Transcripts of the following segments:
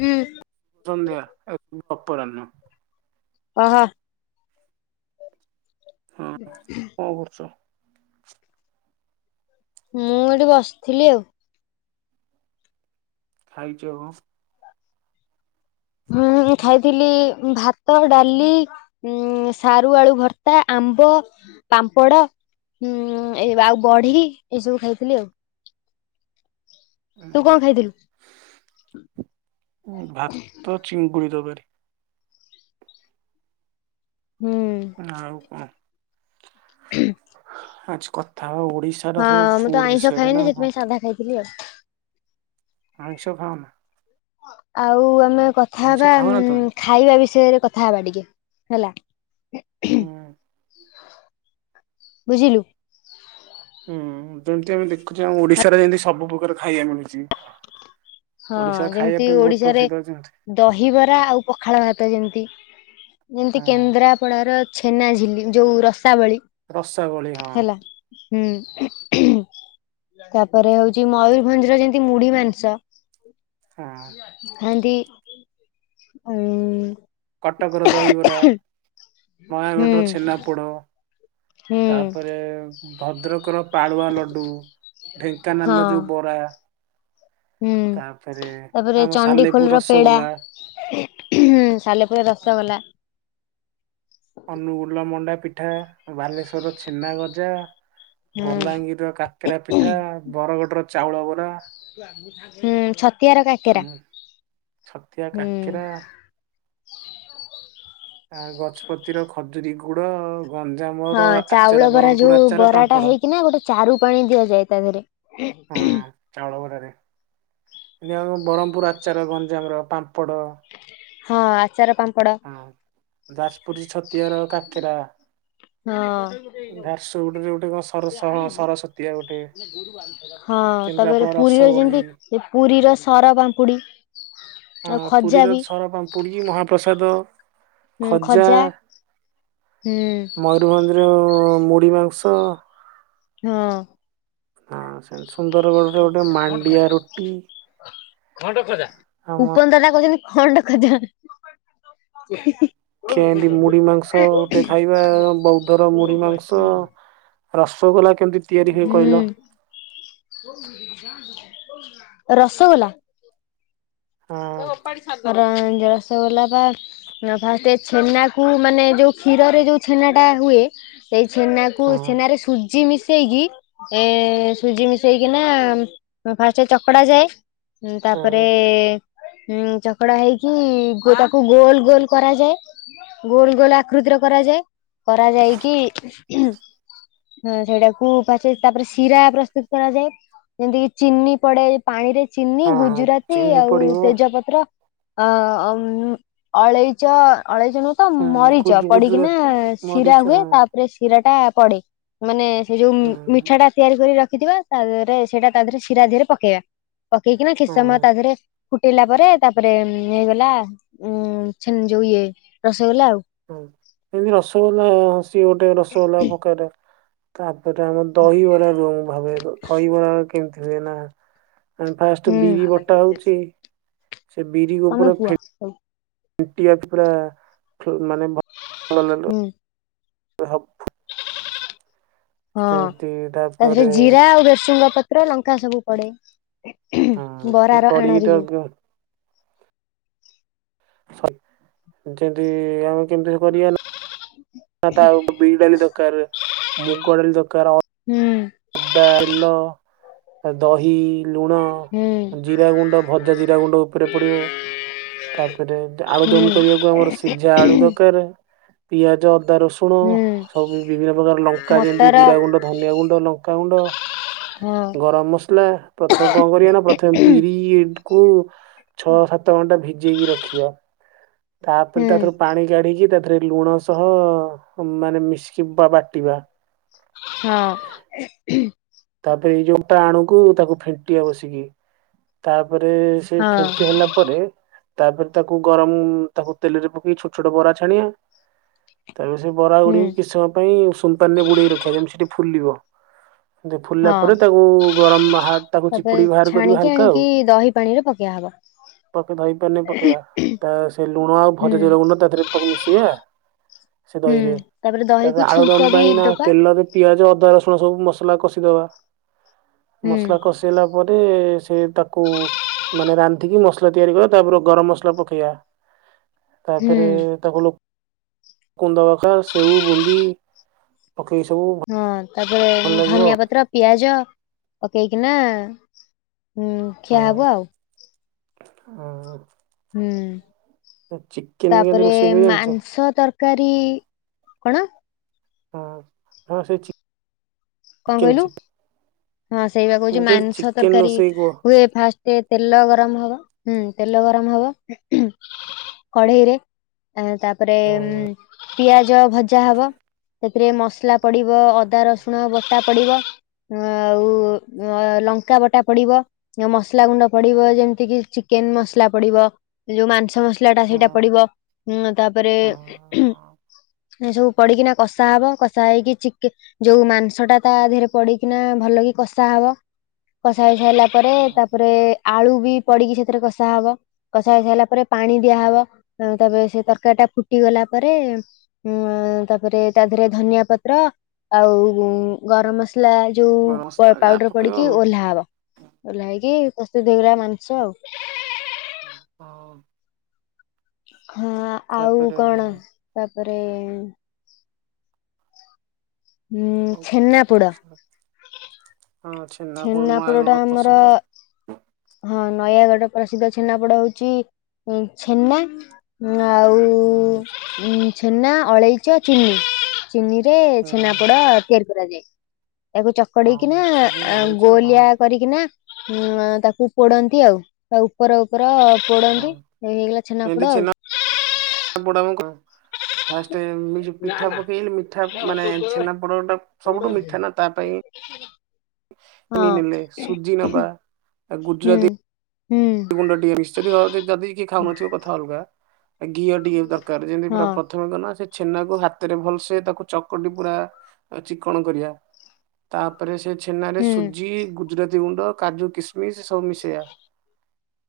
ହୁଁ। ସଂଧ୍ୟା ଏ ଅପରାହ୍ନ। ଓହୋ। ହଁ କଣ କରୁଚ? ମୁଁ ଏଠି ବସିଥିଲି ଆଉ। ଖାଇଚ କଣ? ମୁଁ ଖାଇଥିଲି ଉଁ ଭାତ, ଡାଲି। ଉଁ ସାରୁ, ଆଳୁ ଭର୍ତ୍ତା, ଆମ୍ବ, ପାମ୍ପଡ। ହୁଁ ଏ ବ ଆଉ ବଢି ଏଇସବୁ ଖାଇଥିଲି ଆଉ। ତୁ କଣ ଖାଇଥିଲୁ? ଉଁ ଭାତ, ଚିଙ୍ଗୁଡ଼ି ତରକାରୀ। ହୁଁ। ଆଉ କଣ? ଆଜ କଥା ହବା ଓଡ଼ିଶ୍ ହଁ ମୁଁ ତ ଆଇଁଷ ଖାଏନି। ସେଥିପାଇଁ ସାଧା ଖାଇଥିଲି ଆଉ। ଆଇଁଷ ଖାଅନା? ଆଉ ଆମେ କଥା ଆଇଁଷ ହବା ଖାଅନା ଉଁ ତମେ? ଖାଇବା ବିଷୟରେ କଥା ହବା ଟିକେ ହେଲା। ହୁଁ। ବୁଝିଲୁ। ହୁଁ ଯେମିତି ଆମେ ଦେଖୁଚ ଆମ ଓଡିଶାରେ ଯେମିତି ସବୁ ପ୍ରକାର ଖାଇବା ମିଳୁଚି। ହଁ ଯେମିତି ଓଡିଶାରେ ପ୍ରସିଦ୍ଧ ଯେମିତି ଦହିବରା ଆଉ ପଖାଳ ଭାତ ଯେମିତି। ଯେମିତି ହଁ କେନ୍ଦ୍ରାପଡାର ଛେନାଝିଲି ଯୋଉ ରସାବଳି। ରସାବଳି ହଁ। ହେଲା। ହୁଁ। ତାପରେ ହଉଚି ମୟରଭଞ୍ଜର ଯେମତି ମୁଢି ମାଂସ। ହଁ। ସେନ୍ତି ଉଁ କଟକର ଦହିବରା। ନୟାଗଡ଼ର ହୁଁ ଛେନାପୋଡ଼। ହୁଁ ତାପରେ ଭଦ୍ରକର ପାଳୁଆ ଲଡ଼ୁ ହଁ ଢେଙ୍କାନାଳର ଯୋଉ ବରା। ହୁଁ ତାପରେ ଆମ ସାଲେପୁର ରସଗୋଲା। ସାଲେପୁୁରର ରସଗୋଲା। ଅନୁଗୁଳର ମଣ୍ଡା ପିଠା। ବାଲେଶ୍ଵରର ଛେନା ଗଜା। ହୁଁ ବଲାଙ୍ଗୀରର କାକ୍ କରା ପିଠା ବରଗଡ଼ର ଚାଉଳ ବରା। ହୁଁ ଛତିଆର ଉଁ କାକେରା ଛତିଆ ହୁଁ। କାକେରା ଆଁ ଗଜପତି ର ଖଜୁରୀ ଗୁଡ଼। ଗଞ୍ଜାମ ହଁ ଚାଉଳ ବରା ଯୋଉ ବରାଟା ହେଇକିନା ଗୋଟେ ଚାରୁ ପାଣି ଦିଆଯାଏ ତା ଦେହରେ। ହଁ ଚାଉଳ ବରାରେ କିନ୍ତୁ ଆମ ବରମ୍ପୁର ଆଚାର ଗଞ୍ଜାମର ପାମ୍ପଡ଼। ହଁ ଆଚାର ପାମ୍ପଡ଼। ହଁ ଯାଜପୁର ଛତିଆର କାକେରା। ହଁ। ଝାରସୁଗୁଡ଼ାରେ ଗୋଟେ କଣ ସର ସହ ସରସତୀଆ ଗୋଟେ। ହଁ ତାପରେ କେନ୍ଦ୍ରାପଡା ପୁରୀର ରସବଳି ଯେମତି ପୁରୀର ସର ପାମ୍ପୁଡି। ହଁ ଆଉ ଖଜା ପୁରୀର ବି ସରପାମ୍ପୁ ପୁଡ଼ି ମହାପ୍ରସାଦ ଖଜା। ହୁଁ ମୟୂରଭଞ୍ଜର ମୁଢ଼ିମାଂସ। ହଁ। ହଁ ସେମିତି ସୁନ୍ଦରଗଡରେ ଗୋଟେ ମାଣ୍ଡିଆ ରୁଟି। ଖଣ୍ଡ ଖଜା ଆମ ଉପନ ଦାଦା କହୁଚନ୍ତି ଖଣ୍ଡ ଖଜା। କେନ୍ତି ମୁଢି ମାଂସ ଗୋଟେ ଖାଇବା ବୌଦ୍ଧର ମୁଢି ମାଂସ। ରସଗୋଲା କେମିତି ତିଆରି ହୁଏ କହିଲ? ହୁଁ ରସଗୋଲା? ହଁ ର ରସଗୋଲା ପା ଉ ଫାଷ୍ଟ ଛେନାକୁୁ ମାନେ ଯୋଉ କ୍ଷୀରରେ ଯୋଉ ଛେନା ଟା ହୁଏ ସେଇ ଛେନାକୁ ହଁ ଛେନାରେ ସୁଜି ମିଶ ମିଶେଇକି ଏ ସୁଜି ମିଶେଇକିନା ଏ ଫାଷ୍ଟ ଚକଡା ଯାଏ। ହୁଁ ହଁ ତାପରେ ହୁଁ ଚକଡା ହେଇକି ଅ ତାକୁ ଗୋଲ ଗୋଲ କରାଯାଏ। ଗୋଲ ଗୋଲ ଆକୃତିର କରାଯାଏ କରାଯାଇକି ଉଁହୁଁ। ହୁଁ ସେଇଟାକୁ ପଛେରେ ତାପରେ ଶିରା ପ୍ରସ୍ତୁତ କରାଯାଏ। ଯେମତିକିି ଚିନି ପଡେ ପାଣିରେ ଚିନି ହଁ ହଁ ଗୁଜୁରାତି ଚିନି ଆଉ ପଡିବ ଅ ପତ୍ର ଆ ଆଉଁ ଅଳେଇଚ ଅଳେଇଚ [unintelligible] ତ ହଁ ମରିଚ ଗୁଜୁ ପଡିକିନା ଗୁଜୁରାତି ଶିରା ମରିଚ ହୁଏ ହଁ ତା ପରେ ଶିରାଟା ପଡେ ମାନେ ସେଇ ଯୋଉ ଉଁ ହଁ ମିଠାଟା ତିଆରି କରି ରଖିଥିବ ତା ଦେହରେ ସେଇଟା ତା ଦେହରେ ଶିରା ଧିଏରେ ପକେଇଆ ପକେଇକିନା କିଛି ହଁ ସମୟ ତା ଧିଏରେ ଫୁଟେଇଲା ପରେ ତାପରେ ଉଁ ହେଇଗଲା ଉଁ ଛେନ୍ ଯୋଉ ଇଏ ରସୋଗୋଲା ଆଉ। ହୁଁ ଏନ୍ତି ରସୋଗୋଲା ହଁ ସିଏ ଗୋଟେ ରସୋଗୋଲା ପକାରେ। ତାପରେ ଆମ ଦହିବରା କେଉଁ ଭାବେ ଦ ଦହିବରା କେମତି ହୁଏ ନା ଆଁ ହୁଁ ଫାଷ୍ଟ୍ ବିରି ବଟା ହଉଚି ସେ ବିରିକୁ ତମେ ପୁରା କୁହ ଫେ ଣ୍ଟିଆ ପୁରା ଫୁ ମାନେ ଭଲର ହୁଁ। [unintelligible] ହଁ ସେମିତି ତାଧେରେ ତାପରେ ଜିରା ଆଉ ଭେସୃଙ୍ଗା ପତ୍ର ଲଙ୍କା ସବୁ ପଡେ। ହଁ ସେ ବରାର ପଡିକି ତ ଆଣରେ ଯୋଉ। ସ ଯେଦି ଆମେ କେମତି କରିଆ ନା ନା ତାର ଓ ବ ବିରିଡାଲି ଦକାରେ ମୁଗଡାଲି ଦରକାର। ହୁଁ। ଡାଇଲ ଦହି ଲୁଣ ହୁଁ ଜିରା ଗୁଣ୍ଡ ଭଜା ଜିରା ଗୁଣ୍ଡ ଉପେରେ ପଡିବ। ତାପରେ ଦା ଆଳୁଦମ୍ ହୁଁ କରିଆକୁ ଆମର ସିଝା ଆଳୁ ଦରକାର ପିଆଜ ଅଦା ରସୁ ତୁଣ ହୁଁ ସବୁ ବିଭିନ୍ନ ପ୍ରକାର ଲଙ୍କା ଯେମତି ମଟର ଜିରା ଗୁଣ୍ଡ ଧନିଆ ଗୁଣ୍ଡ ଲ ଗୁଣ୍ଡ ହଁ ଗ ଗରମ ମସଲା ପ୍ରଥମେ କଁ କରିବା ନା ପ୍ରଥମେ ବିରିଟିକୁ ଛଅ ସାତ ଘଣ୍ଟା ଭିଜେଇକି ରଖିବା ତାପରେ ହୁଁ ତାଧୁରୁ ପାଣି କାଢିକି ତା ଥେରେ ଲୁଣ ସହ ମାନେ ମିଶିକି ବା ବାଟିବା। ହଁ। ତାପରେ ଏଇ ଯୋଉଟା ଆଣୁକୁ ତାକୁ ଫେଣ୍ଟିଆ ବସିକି ତାପରେ ସେ ହଁ ଫେଣ୍ଟି ହେଲା ପରେ ତାପରେ ତାକୁ ଗରମ ତାକୁ ତେଲେରେ ପକେଇ ଛୋଟ ଛୋଟ ବରା ଛାଣିଆ। ତାପରେ ସେ ହୁଁ ବରାଗୁଡିକୁ କିଛି ସମୟ ପାଇଁ ଉଷୁମ ପାଣିରେ ବୁଡେଇ ରଖିଆ ଯେମତି ସିଏ ଟିକେ ଫୁଲିବ। ଦେ ଫୁଲିଲା ହଁ ପରେ ତାକୁ ଗରମ ହା ତାକୁ ତାପରେ ଚିପୁଡିକି ଭାର କରିବ ଛାଣିକି ହାଲକା ଆଉ। ଆଣିକି ଦହି ପାଣିରେ ପକେଇଆହବ। ପକେ ଦହି ପାଣିରେ ପକେଇବା ତା ସେ ଲୁଣ ଆଉ ହୁଁ ଭଜା ଜିରା ଗୁଣ୍ଡ ତାଧେରେ ତାକୁ ମିଶେଇଆ। ସେ ହୁଁ ଦହିରେ ଦହିକୁ ତାପରେ ଛୁଙ୍କ ଆଳୁଦମ୍ ବି ପାଇଁ ନା ଦବା ତେଲ ବି ପିଆଜ ଅଦା ରସୁଣ ସବୁ ମସଲା କଷିଦବା ହୁଁ ମସଲା କଷି ଦେଲା ପରେ ସେ ତାକୁ ମାନେ ରାନ୍ଧିକି ମସଲା ତିଆରି କରିଆ ତାପରେ ଗରମ ମସଲା ପକେଇଆ ହୁଁ ତାପରେ ତାକୁ ଲୋ କୁନ୍ଦ ଅକା ସେଉ ବୁନ୍ଦି ପକେଇକି ସବୁ ଭ ହଁ ତାପରେ ଉଁ ଧନିଆ ପତ୍ର ପିଆଜ ପକେଇକିନା ହୁଁ ଖିଆ ହବ ଆଉ। ହଁ ହଁ। ହୁଁ ଚିକେନ କେମିତି ତାପରେ ରୋଷେଇ ହୁଏ ଜାଣିଛ ମାଂସ ତର୍ କାରୀ କଣ? ହଁ ହଁ ସେଇ ଚ କଁ କହିଲୁ ହଁ ସେଇ ବା କହୁଚି ମୁଁ କହିଲି ମାଂସ ଚିକେନ ତରକାରୀ ରୋଷେଇ କୁହ। ହୁଏ ଫାଷ୍ ଟିକେ ତେଲ ଗରମ ହେବ, ହୁଁ ତେଲ ଗରମ ହବ। କଢେଇରେ ତାପରେ ପିଆଜ ଭଜା ହେବ। ସେଥିରେ ମସଲା ପଡ଼ିବ ଅଦା ରସୁଣ ବଟା ପଡ଼ିବ। ହଁ ଆଉ ଆଁ ଲଙ୍କା ବଟା ପଡିବ। ଆଉ ମସଲା ଗୁଣ୍ଡ ପଡିବ ଯେମିତି କିି ଚିକେନ୍ ମସଲା ପଡିବ। ଯୋଉ ମାଂସ ମସଲା ମସଲାଟା ସେଇଟା ହଁ। ପଡିବ ଉଁ ଆଉ ତାପରେ ଏ ସବୁ। ପଡିକିନା କଷା ହେବ। କଷା ହେଇକି ଚିକେନ୍ ଯୋଉ ମାଂସ ଟା ତା ଦେହରେ ପଡି କାହିଁକି ନା ଭଲ କି କଷା ହବ। କଷା ହୋଇ ସାରିଲା ପରେ ତାପରେ ଆଳୁ ବି ପଡିକି ସେଥିରେ କଷା ହବ। କଷା ହେଇସାରିଲା ପରେ ପାଣି ଦିଆହବ। ତାପରେ ସେ ତରକାରୀ ଟା ଫୁଟି ଗଲା ପରେ ଉଁ ତାପରେ ତା ଦେହରେ ଧନିଆ ପତ୍ର ଆଉ ଗରମ ମସଲା ଯୋଉ ଗରମ ପା ମସଲା ଯାହା ପାଉଡର ପକେଇବ ପଡିକି ଆଉ। ଓହ୍ଲା ହବ। ଓହ୍ଲା ହେଇକି ପ୍ରସ୍ତୁତ ହେଇଗଲା ମାଂସ ଆଉ। ହଁ। ହଁ ଆଉ ତାପରେ କଣ ତାପରେ ଉଁ ଛେନାପୋଡ ହଁ ଅଛି। ଛେନାପୋଡ଼ ଟା ଆମର ହଁ ନୟାଗଡ଼ର ପ୍ରସିଦ୍ଧ ଛେନାପୋଡ଼ ହେଉଛି ଇ ଛେନା। ନା ଆଉ ଆଉ ଉ ଛେନା, ଅଳେଇଚ, ଚିନି। ଚିନିରେ ହୁଁ, ଛେନାପୋଡ ତିଆରି କରାଯାଏ। ତାକୁ ଚକାଟି ଆଉ କିନା ଚିନି ଗୋଳେଇଚ ହଁ ଗୋଲିଆ କରିକିନା ହଁ ତାକୁ ପୋଡନ୍ତି ଆଉ। ତା ଉପ ଉପର ଉପର ପୋଡନ୍ତି। ହଁ ହେଇଗଲା ଛେନାପୋଡ ଆଉ। [unintelligible] ଫାଷ୍ଟେ ମି ପିଠା ପକେଇଲି ମିଠା ମାନେ ଛେନା ପୋଡଟା ସବୁଠୁ ମିଠା ନା ତା ପାଇଁ ହଁ ଚିନି ନେଲେ ସୁଜି ନେବା। ହୁଁ ହୁଁ। ଗୁଣ୍ଡ ଟିକେ ମିଶୁଥିବ ଯଦି କିଏ ଖାଉନଥିବ କଥା ଅଲଗା। ଘିଅ ଟିକେ ଦରକାର ଯେମିତି ପୁରା ହଁ ପ୍ରଥମେ କିନା ଛେନାକୁ ହାତରେ ଭଲସେ ତାକୁ ଚକଟି ପୁରା ଚିକ୍କଣ କରିବା। ତାପରେ ସେ ଛେନାରେ ହୁଁ ସୁଜି, ଗୁଜୁରାତି ଗୁଣ୍ଡ, କାଜୁ, କିସମିସ ସବୁ ମିଶେଇବା।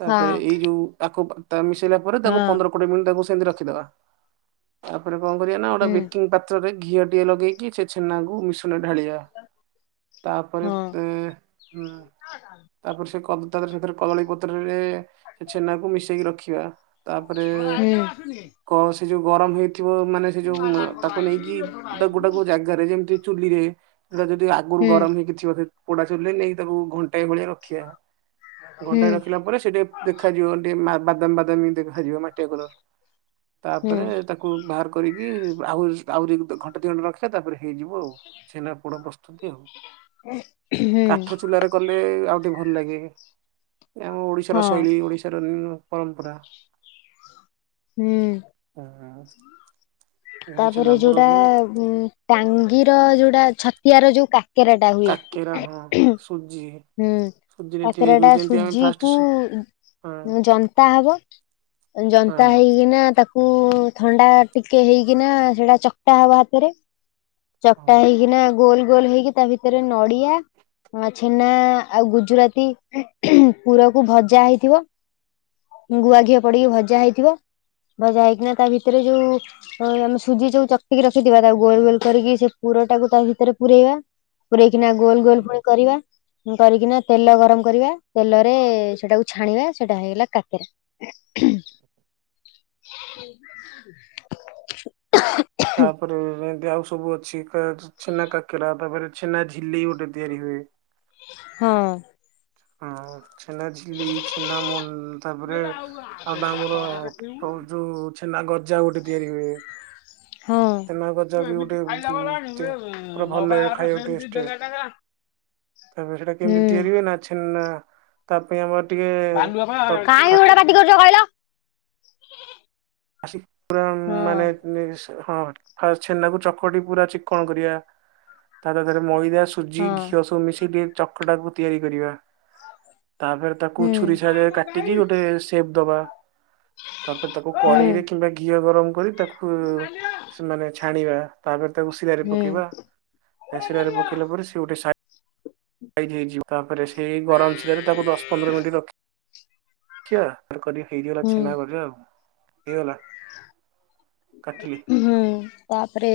ତାପରେ ହଁ ଏଇ ଯୋଉ ତାକୁ ତା ମିଶେଇଲା ପରେ ତାକୁ ହଁ ପନ୍ଦର କୋଡିଏ ମିନିଟ୍ ତାକୁ ସେମିତି ରଖିଦେବା। ତାପରେ କଣ କରିବା ନା ଗୋଟେ ହୁଁ ବେକିଂ ପାତ୍ରରେ ଘିଅ ଟିକେ ଲଗେଇକି ସେ ଛେନାକୁ ମିଶ୍ରଣରେ ଢାଳିବା। ତାପରେ ହଁ ଏ ହୁଁ ତାପରେ ସେ କଦ୍ ସାଥିରେ କଦଳୀ ପ ପାତ୍ରରେ ସେ ଛେନାକୁ ମିଶେଇକି ରଖିବା ତାପରେ ହୁଁ କ ସେ ଯୋଉ ଗରମ ହେଇଥିବ ମାନେ ସେ ଯୋଉ ତାକୁ ନେଇକି ଗୋଟେ ଗୋ ଜାଗାରେ ଜାଗାରେ ଯେମିତି ଚୁଲିରେ ତ ଯଦି ଆଗରୁ ହୁଁ ଗରମ ହେଇକି ଥିବ ସେ ପୋଡା ଚୁଲିରେ ନେଇକି ତାକୁ ଘଣ୍ଟାଏ ଭଳିଆ ରଖିବା। ହୁଁ ଘଣ୍ଟାଏ ରଖି ପରେ ସେ ଟିକେ ଦେଖାଯିବ ଟିକେ ମା ବାଦାମୀ ବାଦାମୀ ଦେଖାଯିବ ମାଟିଆ କଲର। ହୁଁ ତାପରେ ତାକୁ ବାହାର କରିକି ଆହୁରି ଆହୁରି ଘଣ୍ଟେ ଦି ଘଣ୍ଟେ ରଖିବା ତାପରେ ହେଇଯିବ ଆଉ। ଛେନାପୋଡ ପ୍ରସ୍ତୁତି ଆଉ। ହୁଁ କାଠ ଚୁଲାରେ କଲେ ଆଉ ଟିକେ ଭଲ ଲାଗେ। ଆମ ଓଡିଶାର ହଁ ଶୈଳୀ, ଓଡିଶାର ବିଭିନ୍ନ ପରମ୍ପରା ହୁଁ ଅଁହଁ। ତାପରେ ଯୋଉଟା ଟାଙ୍ଗିର ଯୋଉଟା ଛତିଆର ଯୋଉ କା କେରାଟା କାକେରା ହୁଏ ହଁ ସୁଜି ହୁଁ ସୁଜିରେ ତିଆରି ହୁଏ କାକରାଟା ଯେମିତି ଆମେ ସୁଜି ଫାଷ୍ଟ କୁ ସୁ ହଁ ଯନ୍ତା ହବ ହଁ ଜନ୍ତା ହେଇକିନା ତାକୁ କୁ ଥଣ୍ଡା ଟିକେ ହେଇକିନା ସେଟା ଚକଟା ହବ ହାତରେ ହଁ। ଚକଟା ହେଇକିନା ଗୋଲ ଗୋଲ ହେଇକି ତା ଭିତରେ ନଡିଆ ହଁ ଛେନା ଆଉ ଗୁଜୁରାତି ପୁରକୁ ଭଜା ହେଇଥିବ। ଗୁଆ ଘିଅ ପଡିକି ଭଜା ହେଇଥିବ ଭଜା ହେଇକିନା ତା ଭିତରେ ଯୋଉ ଆମେ ସୁଜି ଯୋଉ ଚକଟିକି ରଖିଥିବା ତାକୁ ଗୋଲ ଗୋଲ କରିକି ସେ ପୁର ଟାକୁ ତା ଭିତରେ ପୁରେଇବା। ପୁରେଇକିନା ଗୋଲ ଗୋଲ ହୁଁ। ପୁଣି କରିବା। କରିକିନା ତେଲ ଗରମ କରିବା ତେଲରେ ସେଟାକୁ ଛାଣିବା ସେଇଟା ହେଇଗଲା କାକେରା। ଉଁ [inaudible] [inaudible] ତାପରେ ଏମତି ଆଉସ ସବୁ ଅଛି ଛେନା କାକେରା ତାପରେ ଛେନା ଝିଲି ଗୋଟେ ତିଆରି ହୁଏ। ହଁ। ହଁ ଛେନା ଝିଲି ଛେନା ମ ତାପରେ ଆଉ ଗଟା ଆମର ଯୋଉ ଛେନା ଗଜା ଗୋଟେ ତିଆରି ହୁଏ। ହଁ ଛେନା ଗଜା ବି ଗୋଟେ ପୁରା ଭଲ ଲାଗେ ଖାଇବା ଟେଷ୍ଟ ତାପରେ ସେଟା କେମିତି ହୁଁ ତିଆରିିବେ ନା ଛେନା ତା ପାଇଁ ଆମର ଟିକେ କ କାହିଁ ଥା ଗୁଡା ପାଟି କରୁଚ କହିଲ? ଆସି ପୁରା ହଁ ମାନେ ନିଅସ, ହଁ ଫାସ ଛେନାକୁ ଚକଟି ପୁରା ଚିକଣ କରିବା ତାଧରେ ମଇଦା ସୁଜି ହଁ ଘିଅ ସବୁ ମିଶେଇକି ଟିକେ ଚକଟାକୁ ତିଆରି କରିବା ତାପରେ ତାକୁ ହୁଁ ଛୁରୀ ସାହାଯ୍ୟରେ କାଟିକି ଗୋଟେ ସେପ ଦବା ତାପରେ ତାକୁ ହୁଁ କଡ଼େଇରେ କିମ୍ବା ଘିଅ ଗରମ କରି ତାକୁ ମାନେ ଛାଣିବା ତାପରେ ତାକୁ ଶିରାରେ ହୁଁ ପକେଇବା। ଏ ଶିରାରେ ପକେଇଲା ପରେ ସିଏ ଗୋଟେ ସା ହେଇଯିବ ତାପରେ ସେଇ ଗରମ ଶିରାରେ ତାକୁ ଦଶ ପନ୍ଦର ମିନିଟ୍ ରଖି ରଖିବା କରି ହେଇଯଗଲା ହୁଁ ଛେନା ଗଜା ଆଉ। ହେଇଗଲା କାଟିଲି। ହୁଁ ତାପରେ